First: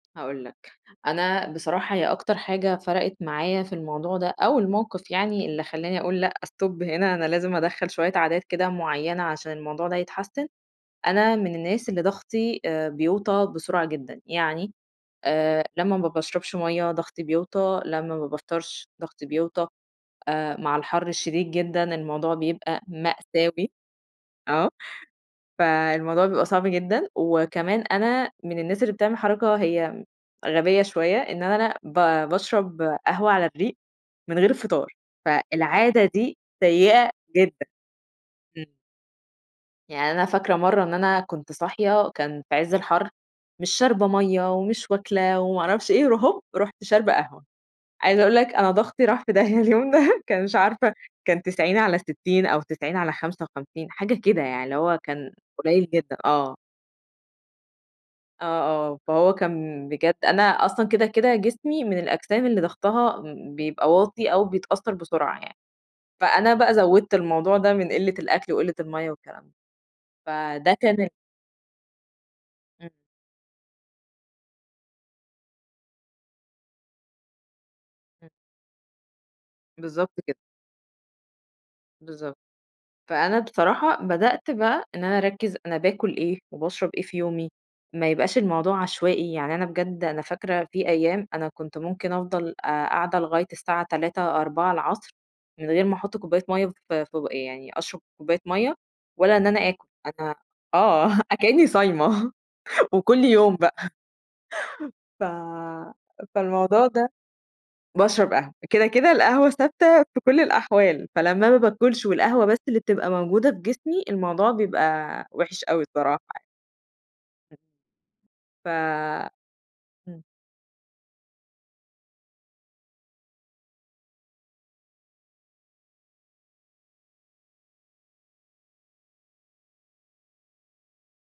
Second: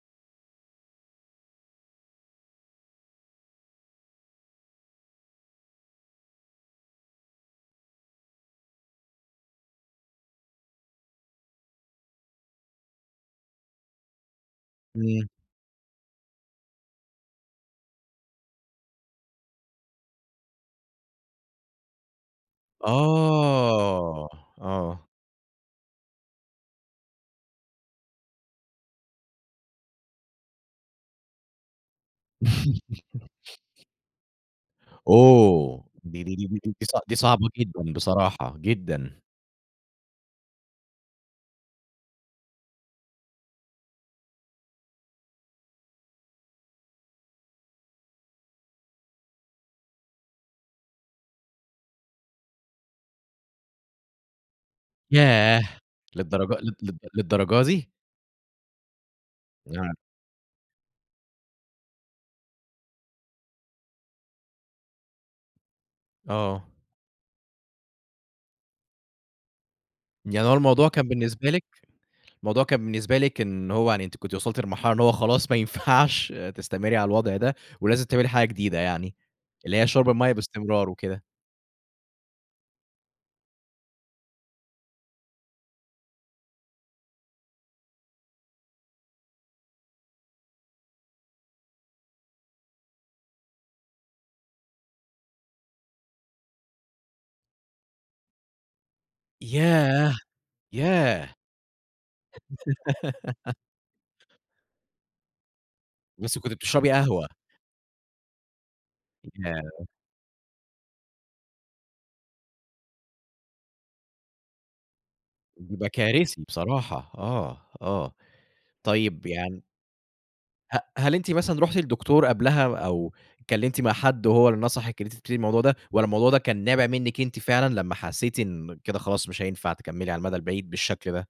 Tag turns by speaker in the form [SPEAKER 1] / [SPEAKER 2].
[SPEAKER 1] هأقول لك، أنا بصراحة هي أكتر حاجة فرقِت معايا في الموضوع ده أو الموقِف يعني اللي خلّاني أقول لأ stop هنا أنا لازم أدخّل شوية عادات كده معيّنة عشان الموضوع ده يتحسّن، أنا من الناس اللي ضغْطي آآ بيوطى بسرعة جدًا، يعني
[SPEAKER 2] إمم.
[SPEAKER 1] آآ، لمّا ما باشرَبش مَيّة ضغْطي بيوطى، لمّا ما بافطَرش ضغْطي بيوطى آآ، مع الحر الشديد جدًا الموضوع بيبقى مأساوي،
[SPEAKER 2] آه،
[SPEAKER 1] آه،
[SPEAKER 2] آه.
[SPEAKER 1] فالموضوع بيبقى صعب جدًا وكمان أنا من الناس اللي بتعمل حركة هي غبية شوية، إن أنا ب بأشرب قهوة على الرِّيق من غير فطار،
[SPEAKER 2] أوه!
[SPEAKER 1] فالعادة
[SPEAKER 2] دي دي
[SPEAKER 1] دي
[SPEAKER 2] دي دي دي صع
[SPEAKER 1] سيئة
[SPEAKER 2] دي صعبة
[SPEAKER 1] جدًا.
[SPEAKER 2] جدًا بصراحة،
[SPEAKER 1] إمم.
[SPEAKER 2] جدًا.
[SPEAKER 1] يعني أنا فاكرة مرَّة إن أنا كنت صاحية، كان في عِز الحَر، مش شاربة مَيّة ومش واكلة وما عرفش إيه، ر هوب، رُحت شاربة قهوة. عايزة أقول لك أنا ضغْطي راح في داهية اليوم ده، كان مش عارفة كان 90/60 أو 90/55 حاجة كده يعني، اللي هو كان
[SPEAKER 2] ياه!
[SPEAKER 1] قليّل جدًا.
[SPEAKER 2] للدرج
[SPEAKER 1] آه.
[SPEAKER 2] لد لد للدرجة دي!
[SPEAKER 1] آه، آه، فهو كان
[SPEAKER 2] نعم.
[SPEAKER 1] بجد أنا أصلًا كده، كده، جسمي من الأجسام اللي ضغْطها بيبقى واطي أو بيتأثّر بسرعة يعني، فأنا
[SPEAKER 2] آه.
[SPEAKER 1] بقى زوِّدت الموضوع ده من قِلّة الأكل وقِلّة المَيّة والكلام ده.
[SPEAKER 2] يعني هو
[SPEAKER 1] فده
[SPEAKER 2] الموضوع
[SPEAKER 1] كان
[SPEAKER 2] كان
[SPEAKER 1] ال
[SPEAKER 2] بالنسبة لِك، الموضوع كان
[SPEAKER 1] إمم.
[SPEAKER 2] بالنسبة لِك إن هو يعني أنتِ كنتِ وصَلتِ للمرحلة إن هو خلاص ما ينفعش تستمرّي على الوضع ده ولازم تعملي
[SPEAKER 1] إمم.
[SPEAKER 2] حاجة جديدة يعني، اللي هي شُرب
[SPEAKER 1] بالضبط
[SPEAKER 2] المَيّة
[SPEAKER 1] كده.
[SPEAKER 2] باستمرار وكده.
[SPEAKER 1] بالضبط. فأنا بصراحة بدأت بقى إن أنا أركّز أنا باكل إيه وباشرب إيه في يومي، ما يبقاش الموضوع عشوائي، يعني أنا بجد أنا فاكرة في أيام أنا كنت ممكن أفضَل، آآ قاعدة لغاية الساعة 15:00 ،16:00 العصْر من غير ما أحُط كوباية مَيّة ف في بوق يعني أشرَب كوباية مَيّة ولا إن أنا آكُل،
[SPEAKER 2] ياه،
[SPEAKER 1] أنا آه،
[SPEAKER 2] ياه!
[SPEAKER 1] أ كإني صايمة وكل يوم بقى. ف
[SPEAKER 2] بس كنتِ
[SPEAKER 1] فالموضوع
[SPEAKER 2] بتشربي
[SPEAKER 1] ده
[SPEAKER 2] قهوة؟
[SPEAKER 1] بأشرَب قهوة كده، كده، القهوة
[SPEAKER 2] ياه!
[SPEAKER 1] ثابتة في كلّ الأحوال، فلمّا أنا باكُلش والقهوة بس اللي بتبقى موجودة في جسمي، الموضوع بيبقى وِحش أوي
[SPEAKER 2] بيبقى
[SPEAKER 1] الصراحة
[SPEAKER 2] كارثي
[SPEAKER 1] يع
[SPEAKER 2] بصراحة. آه، آه.
[SPEAKER 1] ف
[SPEAKER 2] طيب يعني
[SPEAKER 1] إمم.
[SPEAKER 2] ه هل أنتِ مثلًا رُحتِ لدكتور قبْلها أو اتكلّمتِ مع حد وهو اللي نصَحِك إن أنتِ تبتدي الموضوع ده، والّا الموضوع ده كان نابِع منِك أنتِ فعلًا لمّا حسّيتِ إن كده خلاص مش هينفع تكمّلي على المدى البعيد بالشكل ده؟